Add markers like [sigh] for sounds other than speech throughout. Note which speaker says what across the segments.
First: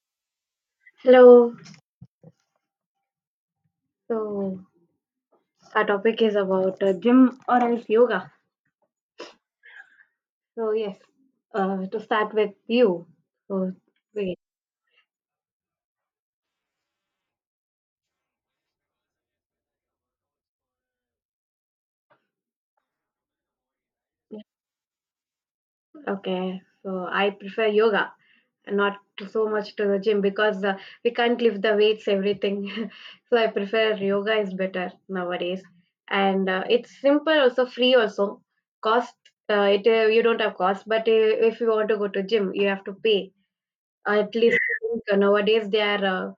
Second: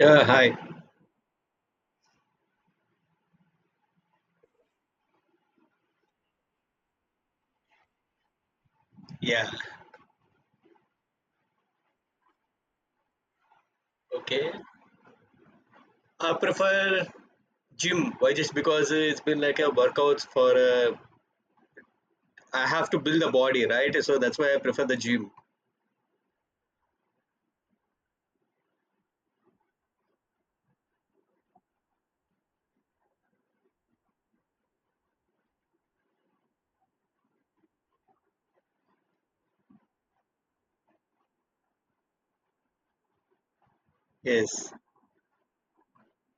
Speaker 1: Yeah, hi.
Speaker 2: Hello. So our topic is about gym or else yoga.
Speaker 1: Yeah,
Speaker 2: So yes, to start with you. So wait,
Speaker 1: okay. I prefer gym. Why? Just because it's been like a workouts for I have to build a body, right? So that's why I prefer the gym.
Speaker 2: okay. So I prefer yoga, and not to so much to the gym because we can't lift the weights, everything. [laughs] So I prefer yoga is better nowadays, and it's simple, also free, also cost. It you don't have cost, but if you want to go to gym, you have to pay. At least
Speaker 1: Yes,
Speaker 2: I think, nowadays they are uh,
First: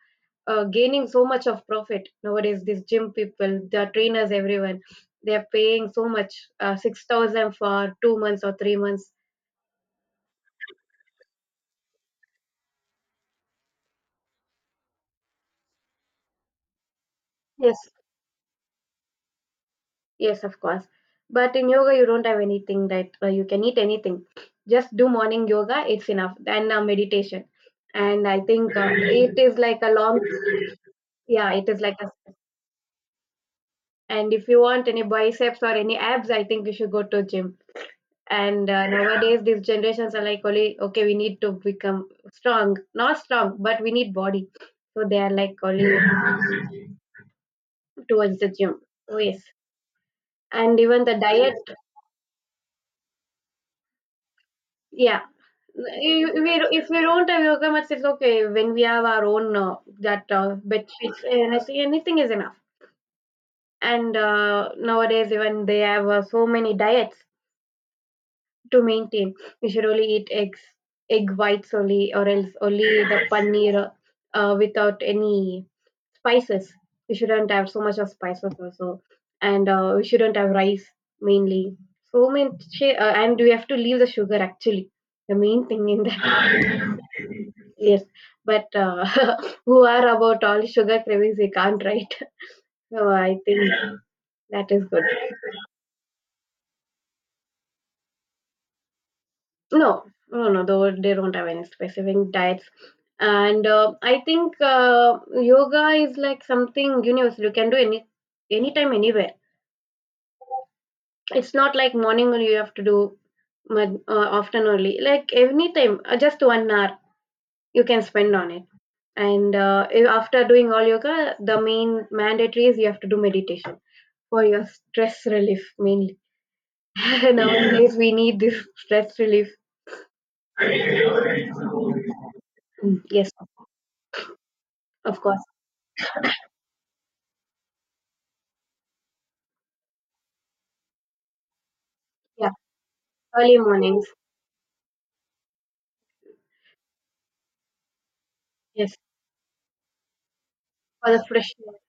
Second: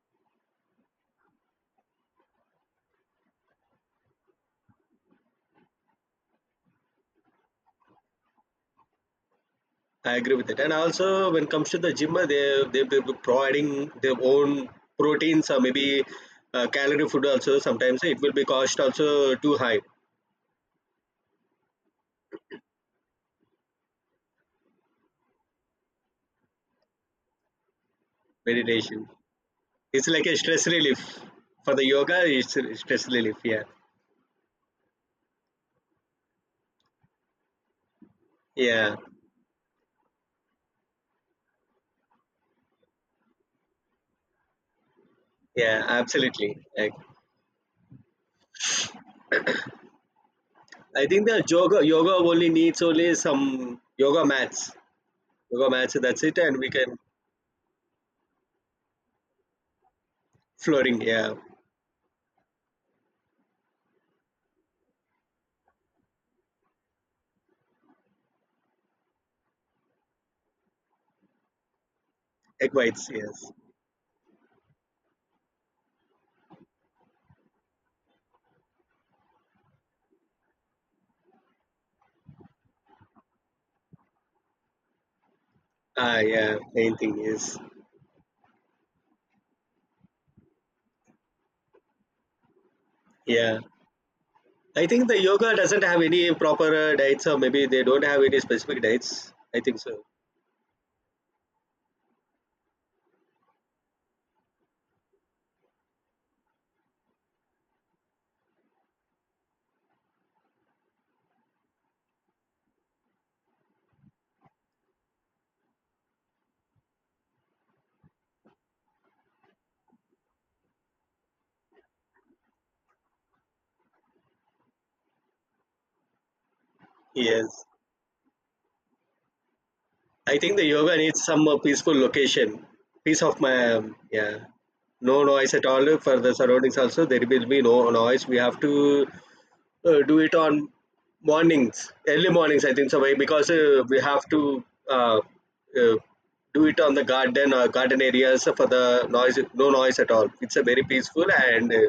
Speaker 2: uh, gaining so much of profit. Nowadays, these gym people, the trainers, everyone, they are paying so much, 6,000 for 2 months or 3 months.
Speaker 1: I agree with it. And also, when it comes to the gym, they be providing their own proteins or maybe calorie food also.
Speaker 2: Yes,
Speaker 1: Sometimes it will be cost also too high.
Speaker 2: yes, of course. But in yoga, you don't have anything, right? You can eat anything. Just do morning yoga; it's enough. Then meditation, and I think
Speaker 1: Meditation.
Speaker 2: it is like a
Speaker 1: It's
Speaker 2: long,
Speaker 1: like a stress relief
Speaker 2: yeah, it
Speaker 1: for
Speaker 2: is
Speaker 1: the
Speaker 2: like a.
Speaker 1: yoga. It's a stress relief. Yeah,
Speaker 2: And if you want any biceps or any abs, I think you should go to gym. And
Speaker 1: yeah,
Speaker 2: nowadays these generations are like only, okay, we need to become strong, not strong but we need body, so they are like
Speaker 1: yeah.
Speaker 2: only
Speaker 1: Absolutely. Like,
Speaker 2: towards the gym. Oh yes. And even
Speaker 1: I
Speaker 2: the
Speaker 1: think the
Speaker 2: diet,
Speaker 1: yoga only needs only some yoga mats,
Speaker 2: yeah.
Speaker 1: yoga mats. So that's it,
Speaker 2: We,
Speaker 1: and we
Speaker 2: if
Speaker 1: can
Speaker 2: we don't have yoga mats, it's okay when we have our own that bed
Speaker 1: flooring.
Speaker 2: sheets
Speaker 1: Yeah,
Speaker 2: and I say anything is enough. And nowadays even they have so many diets to maintain. You should only eat eggs, egg whites only, or else
Speaker 1: egg
Speaker 2: only
Speaker 1: whites.
Speaker 2: the
Speaker 1: Yes.
Speaker 2: paneer, without any spices. We shouldn't have so much of spices also, and we shouldn't have rice mainly. And we have to leave the sugar actually. The main thing in
Speaker 1: Ah, yeah.
Speaker 2: that,
Speaker 1: Main thing is
Speaker 2: [laughs] yes. But [laughs] who are about all sugar cravings? We can't, right? [laughs] So I
Speaker 1: yeah.
Speaker 2: think that is
Speaker 1: I
Speaker 2: good.
Speaker 1: think the yoga doesn't have any proper diets, or maybe they don't have any specific diets. I think
Speaker 2: No,
Speaker 1: so.
Speaker 2: no, no. Though they don't have any specific diets, and I think yoga is like something universal. You can do anytime, anywhere. It's not like morning only you have to do. But often only like any time, just 1 hour you can spend on it. And after doing all yoga, the main mandatory is you have to do meditation for your stress relief mainly. [laughs]
Speaker 1: Yes.
Speaker 2: Nowadays we need this stress relief.
Speaker 1: I think the yoga needs some peaceful location,
Speaker 2: Mm,
Speaker 1: peace
Speaker 2: yes,
Speaker 1: of my yeah.
Speaker 2: of
Speaker 1: No
Speaker 2: course.
Speaker 1: noise at all for the surroundings. Also, there will be no noise. We have to do it on mornings, early
Speaker 2: Yeah,
Speaker 1: mornings. I think so because
Speaker 2: early
Speaker 1: we
Speaker 2: mornings.
Speaker 1: have to uh, uh, do it on the garden or garden areas for
Speaker 2: Yes,
Speaker 1: the noise, no noise at all. It's a very
Speaker 2: for the
Speaker 1: peaceful
Speaker 2: fresh.
Speaker 1: and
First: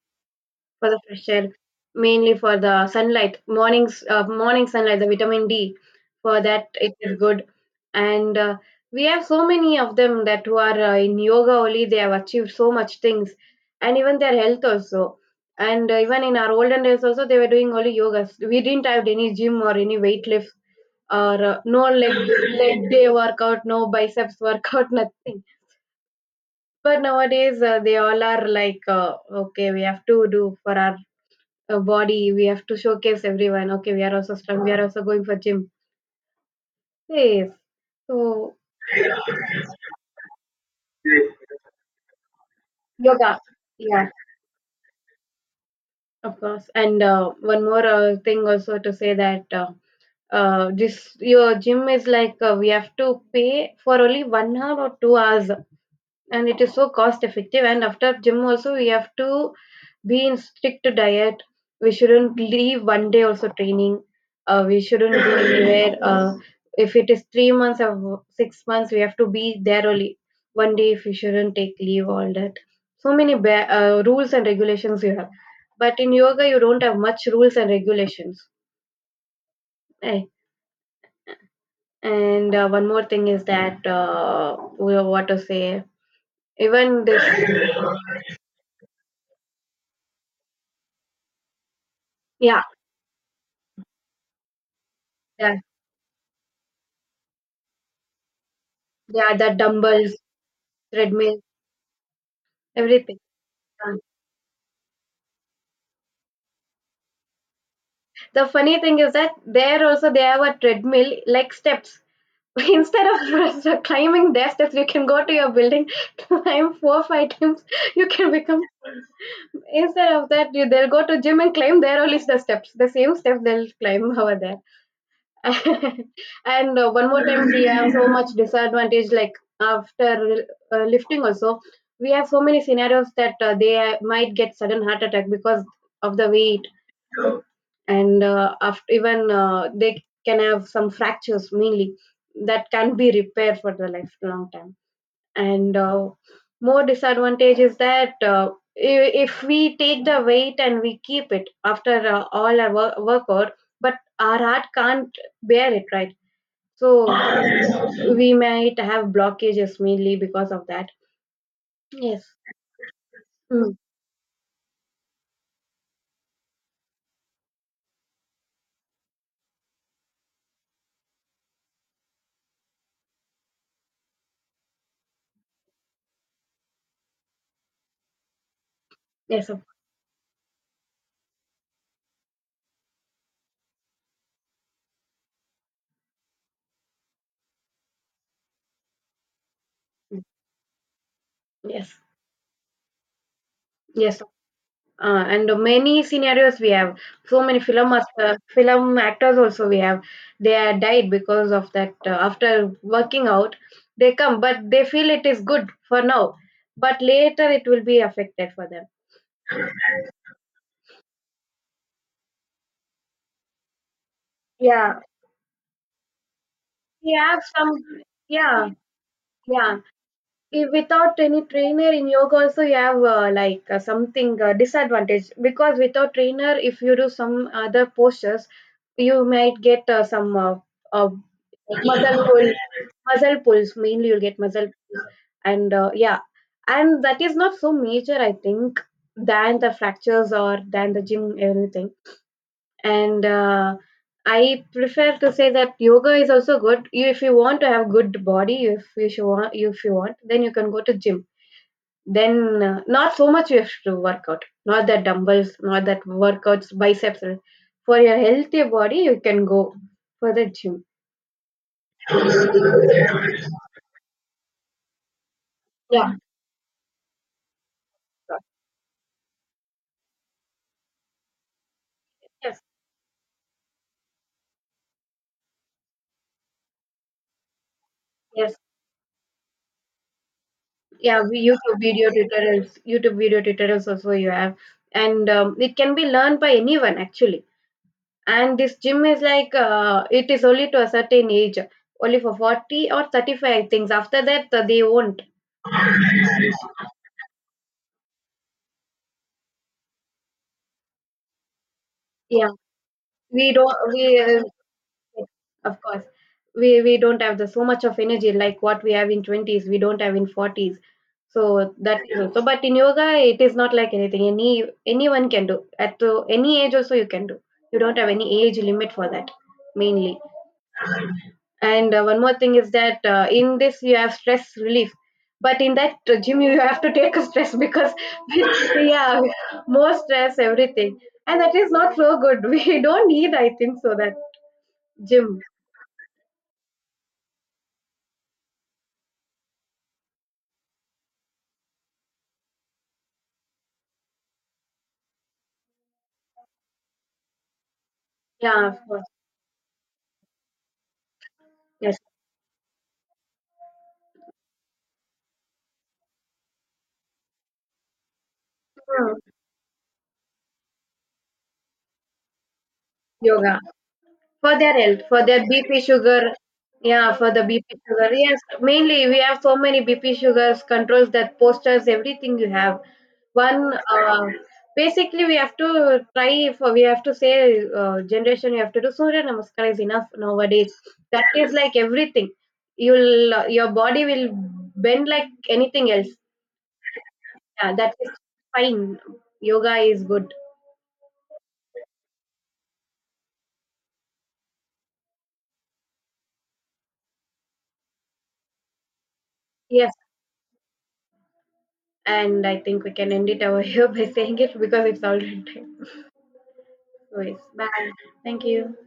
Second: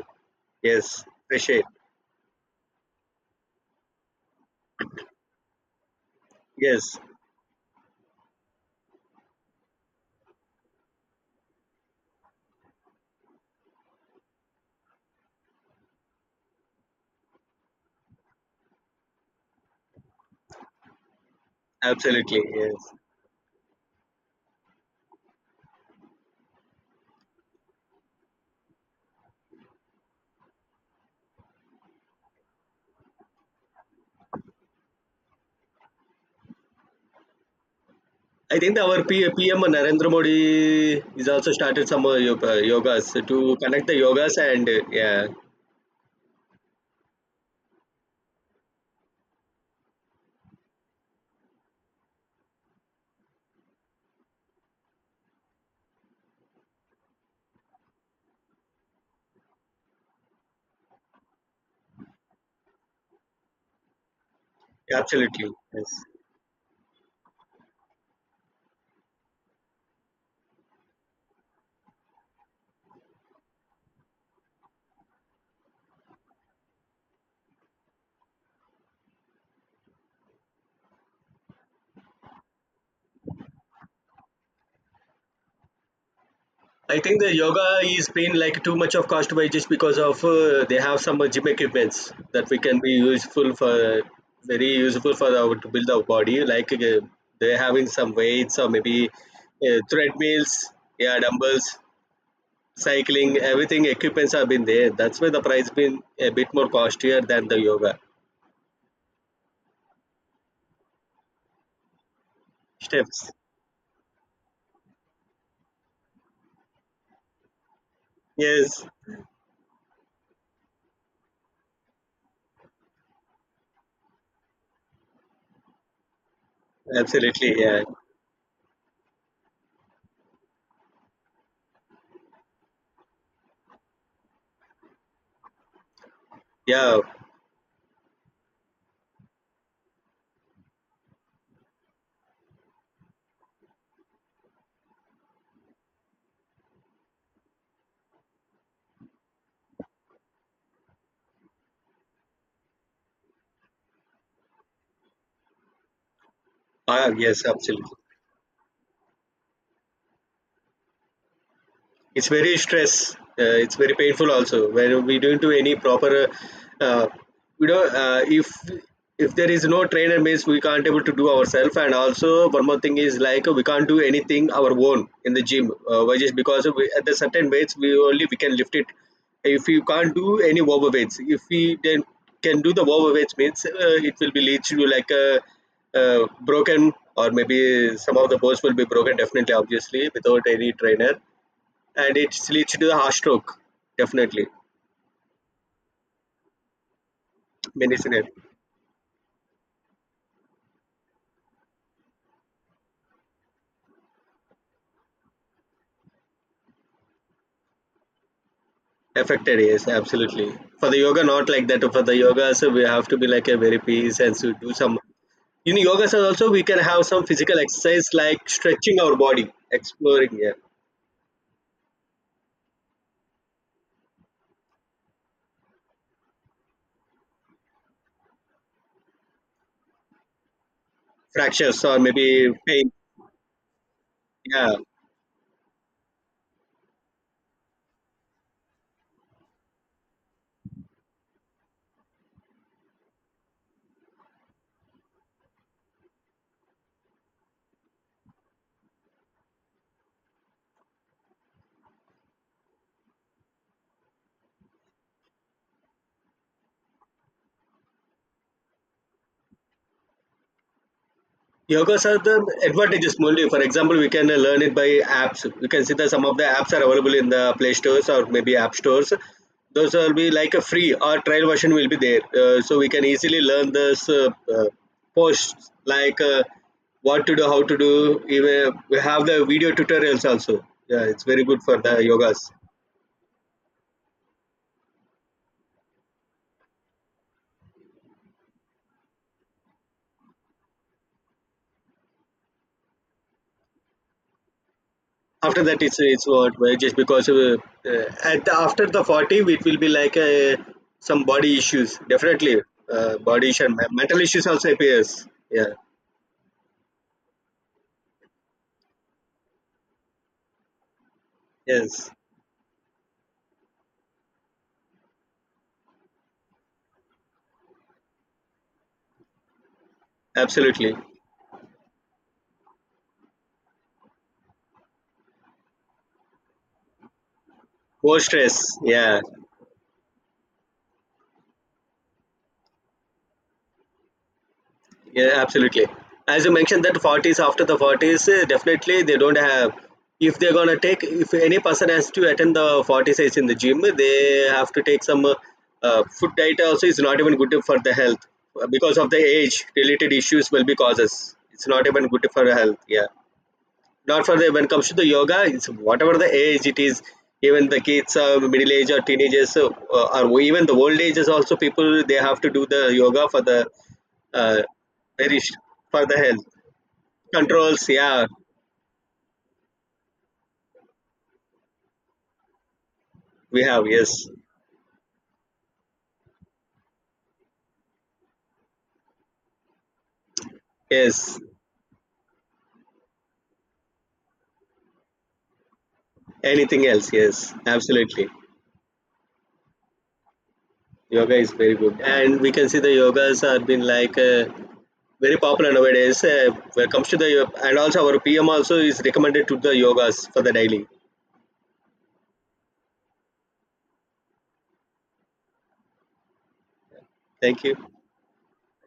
Speaker 2: For the
Speaker 1: yes,
Speaker 2: fresh air,
Speaker 1: fresh air.
Speaker 2: mainly for the sunlight, mornings, morning sunlight, the vitamin D. For that, it
Speaker 1: Yes,
Speaker 2: is good. And we have so many of them that who are in yoga only. They have achieved so much things, and even their health also. And even in our olden days also, they were doing only yogas. We didn't have any gym or any weight lift, or no leg,
Speaker 1: absolutely. Yes,
Speaker 2: day workout, no biceps workout, [laughs] nothing. But nowadays, they all are like, okay, we have to do for our a body, we have to showcase everyone, okay, we are also strong, we are also going for gym. Yes. So
Speaker 1: I think our PM Narendra Modi is also started some yogas
Speaker 2: yoga.
Speaker 1: to connect the
Speaker 2: Yeah,
Speaker 1: yogas and yeah,
Speaker 2: of course. And one more thing also to say that this your gym is like we have to pay for only 1 hour or 2 hours, and it is so cost effective. And after gym also we have to be in strict diet. We shouldn't leave 1 day also training. We shouldn't go
Speaker 1: absolutely.
Speaker 2: anywhere,
Speaker 1: Yes.
Speaker 2: if it is 3 months or 6 months we have to be there only. 1 day, if you shouldn't take leave all that, so many rules and regulations you have. But in yoga you don't have much rules and regulations, eh? And one more thing is that what to say,
Speaker 1: I
Speaker 2: even
Speaker 1: think the
Speaker 2: this,
Speaker 1: yoga is being like too much of cost by just because of they have some gym equipments that we
Speaker 2: yeah.
Speaker 1: can be useful for very useful for our
Speaker 2: Yeah.
Speaker 1: to build our body. Like they're having some weights or maybe
Speaker 2: Yeah, the dumbbells,
Speaker 1: treadmills, yeah,
Speaker 2: treadmill,
Speaker 1: dumbbells,
Speaker 2: everything.
Speaker 1: cycling, everything
Speaker 2: Yeah.
Speaker 1: equipments have been there. That's why the price been a bit more costlier than the yoga
Speaker 2: The funny thing is that there also they have a treadmill like steps. [laughs] Instead
Speaker 1: steps.
Speaker 2: of [laughs] climbing their steps, you can go to your building, [laughs] climb four or five times. You can become,
Speaker 1: Yes,
Speaker 2: instead of that, you, they'll go to gym and climb there only the steps, the same steps they'll climb over there. [laughs] And one more time,
Speaker 1: absolutely.
Speaker 2: we
Speaker 1: Yeah,
Speaker 2: have so much disadvantage. Like after lifting, also we have so many scenarios that they might get sudden heart attack because of the weight.
Speaker 1: yeah.
Speaker 2: And after even they can have some fractures mainly that can be repaired for the lifelong time. And more disadvantage is that if we take the weight and we keep it after all our workout, but our heart can't bear it, right? So
Speaker 1: Ah, yes, absolutely.
Speaker 2: we might have blockages mainly because of that. Yes.
Speaker 1: It's very stress
Speaker 2: Mm.
Speaker 1: it's very painful also when we don't do any proper uh, you know uh, if if there is no trainer means we can't able to do ourselves and also one more thing is like we can't do anything our own in the gym why just because we, at the certain weights we only we can lift it
Speaker 2: Yes.
Speaker 1: if you can't do any overweights if we then can do the overweights means it will be leads to like a uh, broken or maybe some of the bones will be broken definitely obviously without any trainer
Speaker 2: Yes.
Speaker 1: and it leads to the heart stroke
Speaker 2: Yes.
Speaker 1: definitely
Speaker 2: And many scenarios we have. So many
Speaker 1: medicinal
Speaker 2: film actors also we have. They are died because of that. After working out, they come, but they feel it is good for now. But later it will be affected for them.
Speaker 1: affected yes absolutely for the yoga not like that for the yoga so we have to be like a very peace and so do
Speaker 2: Yeah,
Speaker 1: some in yoga so also we can have
Speaker 2: we
Speaker 1: some
Speaker 2: have
Speaker 1: physical
Speaker 2: some.
Speaker 1: exercise like
Speaker 2: Yeah,
Speaker 1: stretching our body
Speaker 2: yeah.
Speaker 1: exploring yeah
Speaker 2: If without any trainer in yoga also you have like something disadvantage, because without trainer if you do some other postures you might get some uh,
Speaker 1: fractures or
Speaker 2: muscle
Speaker 1: maybe
Speaker 2: pull
Speaker 1: pain
Speaker 2: muscle pulls mainly you'll get muscle.
Speaker 1: yeah.
Speaker 2: And yeah. And that is not so major, I think, than the fractures or than the gym anything. And I prefer to say that yoga is also good. You, if you want to have good body, if you want, then you can go to gym. Then not so much you have to work out, not that dumbbells, not that workouts biceps. For your healthy body you can go for the gym.
Speaker 1: Yogas are the advantages only. For example, we can learn it by apps. We can see that
Speaker 2: Yeah.
Speaker 1: some of the apps are available in the Play stores or maybe app stores. Those will be like a free or trial version will be there.
Speaker 2: Yes.
Speaker 1: So we can easily learn this uh, posts like what to do, how to do.
Speaker 2: Yes.
Speaker 1: Even we have the video tutorials also. Yeah,
Speaker 2: yeah
Speaker 1: it's
Speaker 2: we-
Speaker 1: very good
Speaker 2: YouTube
Speaker 1: for the
Speaker 2: video
Speaker 1: yogas.
Speaker 2: tutorials, also you have. And it can be learned by anyone actually. And this gym is like it is only to a certain age, only for 40 or 35 things. After that they won't.
Speaker 1: After that it's what well, just because uh, at the, after the 40 it will be like some body issues
Speaker 2: Yeah.
Speaker 1: definitely body
Speaker 2: we
Speaker 1: issue
Speaker 2: don't
Speaker 1: and
Speaker 2: we
Speaker 1: mental issues also appears
Speaker 2: Yes,
Speaker 1: yeah
Speaker 2: of course. We don't have the so much of energy like what we have in 20s, we don't have in 40s. So that
Speaker 1: yes
Speaker 2: is also. But in yoga, it is not like anything. Anyone can do at any age, also you can do. You don't have any age limit for that mainly.
Speaker 1: absolutely
Speaker 2: And one more thing is that in this you have stress relief, but in that gym you have to take a stress because
Speaker 1: more stress
Speaker 2: [laughs] yeah,
Speaker 1: yeah.
Speaker 2: more stress, everything, and that is not so good. [laughs] We don't need, I think, so that
Speaker 1: Yeah,
Speaker 2: gym.
Speaker 1: absolutely. As you mentioned that 40s after the 40s, definitely they don't have. If they're gonna take, if any person has to attend the 40 size in the gym, they have to take some food diet. Also, is not even good for the health.
Speaker 2: Yeah, of
Speaker 1: Because
Speaker 2: course.
Speaker 1: of the age related issues will be causes. It's not
Speaker 2: Yes,
Speaker 1: even good for the health. Yeah, not for the when it comes to the yoga it's whatever the age it is even the kids middle age or
Speaker 2: sir.
Speaker 1: teenagers so, or even the old ages also people they have to do the yoga for
Speaker 2: Yoga
Speaker 1: the
Speaker 2: for
Speaker 1: uh,
Speaker 2: their health, for
Speaker 1: very
Speaker 2: their
Speaker 1: sh-
Speaker 2: BP
Speaker 1: for the
Speaker 2: sugar.
Speaker 1: health
Speaker 2: Yeah, for the BP
Speaker 1: controls
Speaker 2: sugar.
Speaker 1: yeah
Speaker 2: Yes, mainly we have so many BP sugars, controls that posters, everything you have.
Speaker 1: we
Speaker 2: One,
Speaker 1: have yes
Speaker 2: basically, we have to try for, we have to say, generation, you have to do Surya Namaskar is enough nowadays. That
Speaker 1: yes
Speaker 2: is like everything. Your body will bend like anything else.
Speaker 1: anything else yes
Speaker 2: Yeah, that is
Speaker 1: absolutely.
Speaker 2: fine. Yoga is good.
Speaker 1: Yoga is very good and we can see the yogas are been like very popular nowadays when it comes to the and also our pm also is recommended to the
Speaker 2: Yes.
Speaker 1: yogas for the daily
Speaker 2: And I think we can end it over [laughs] here by saying it because it's already [laughs] time. So, yes,
Speaker 1: thank you
Speaker 2: bye. Thank you.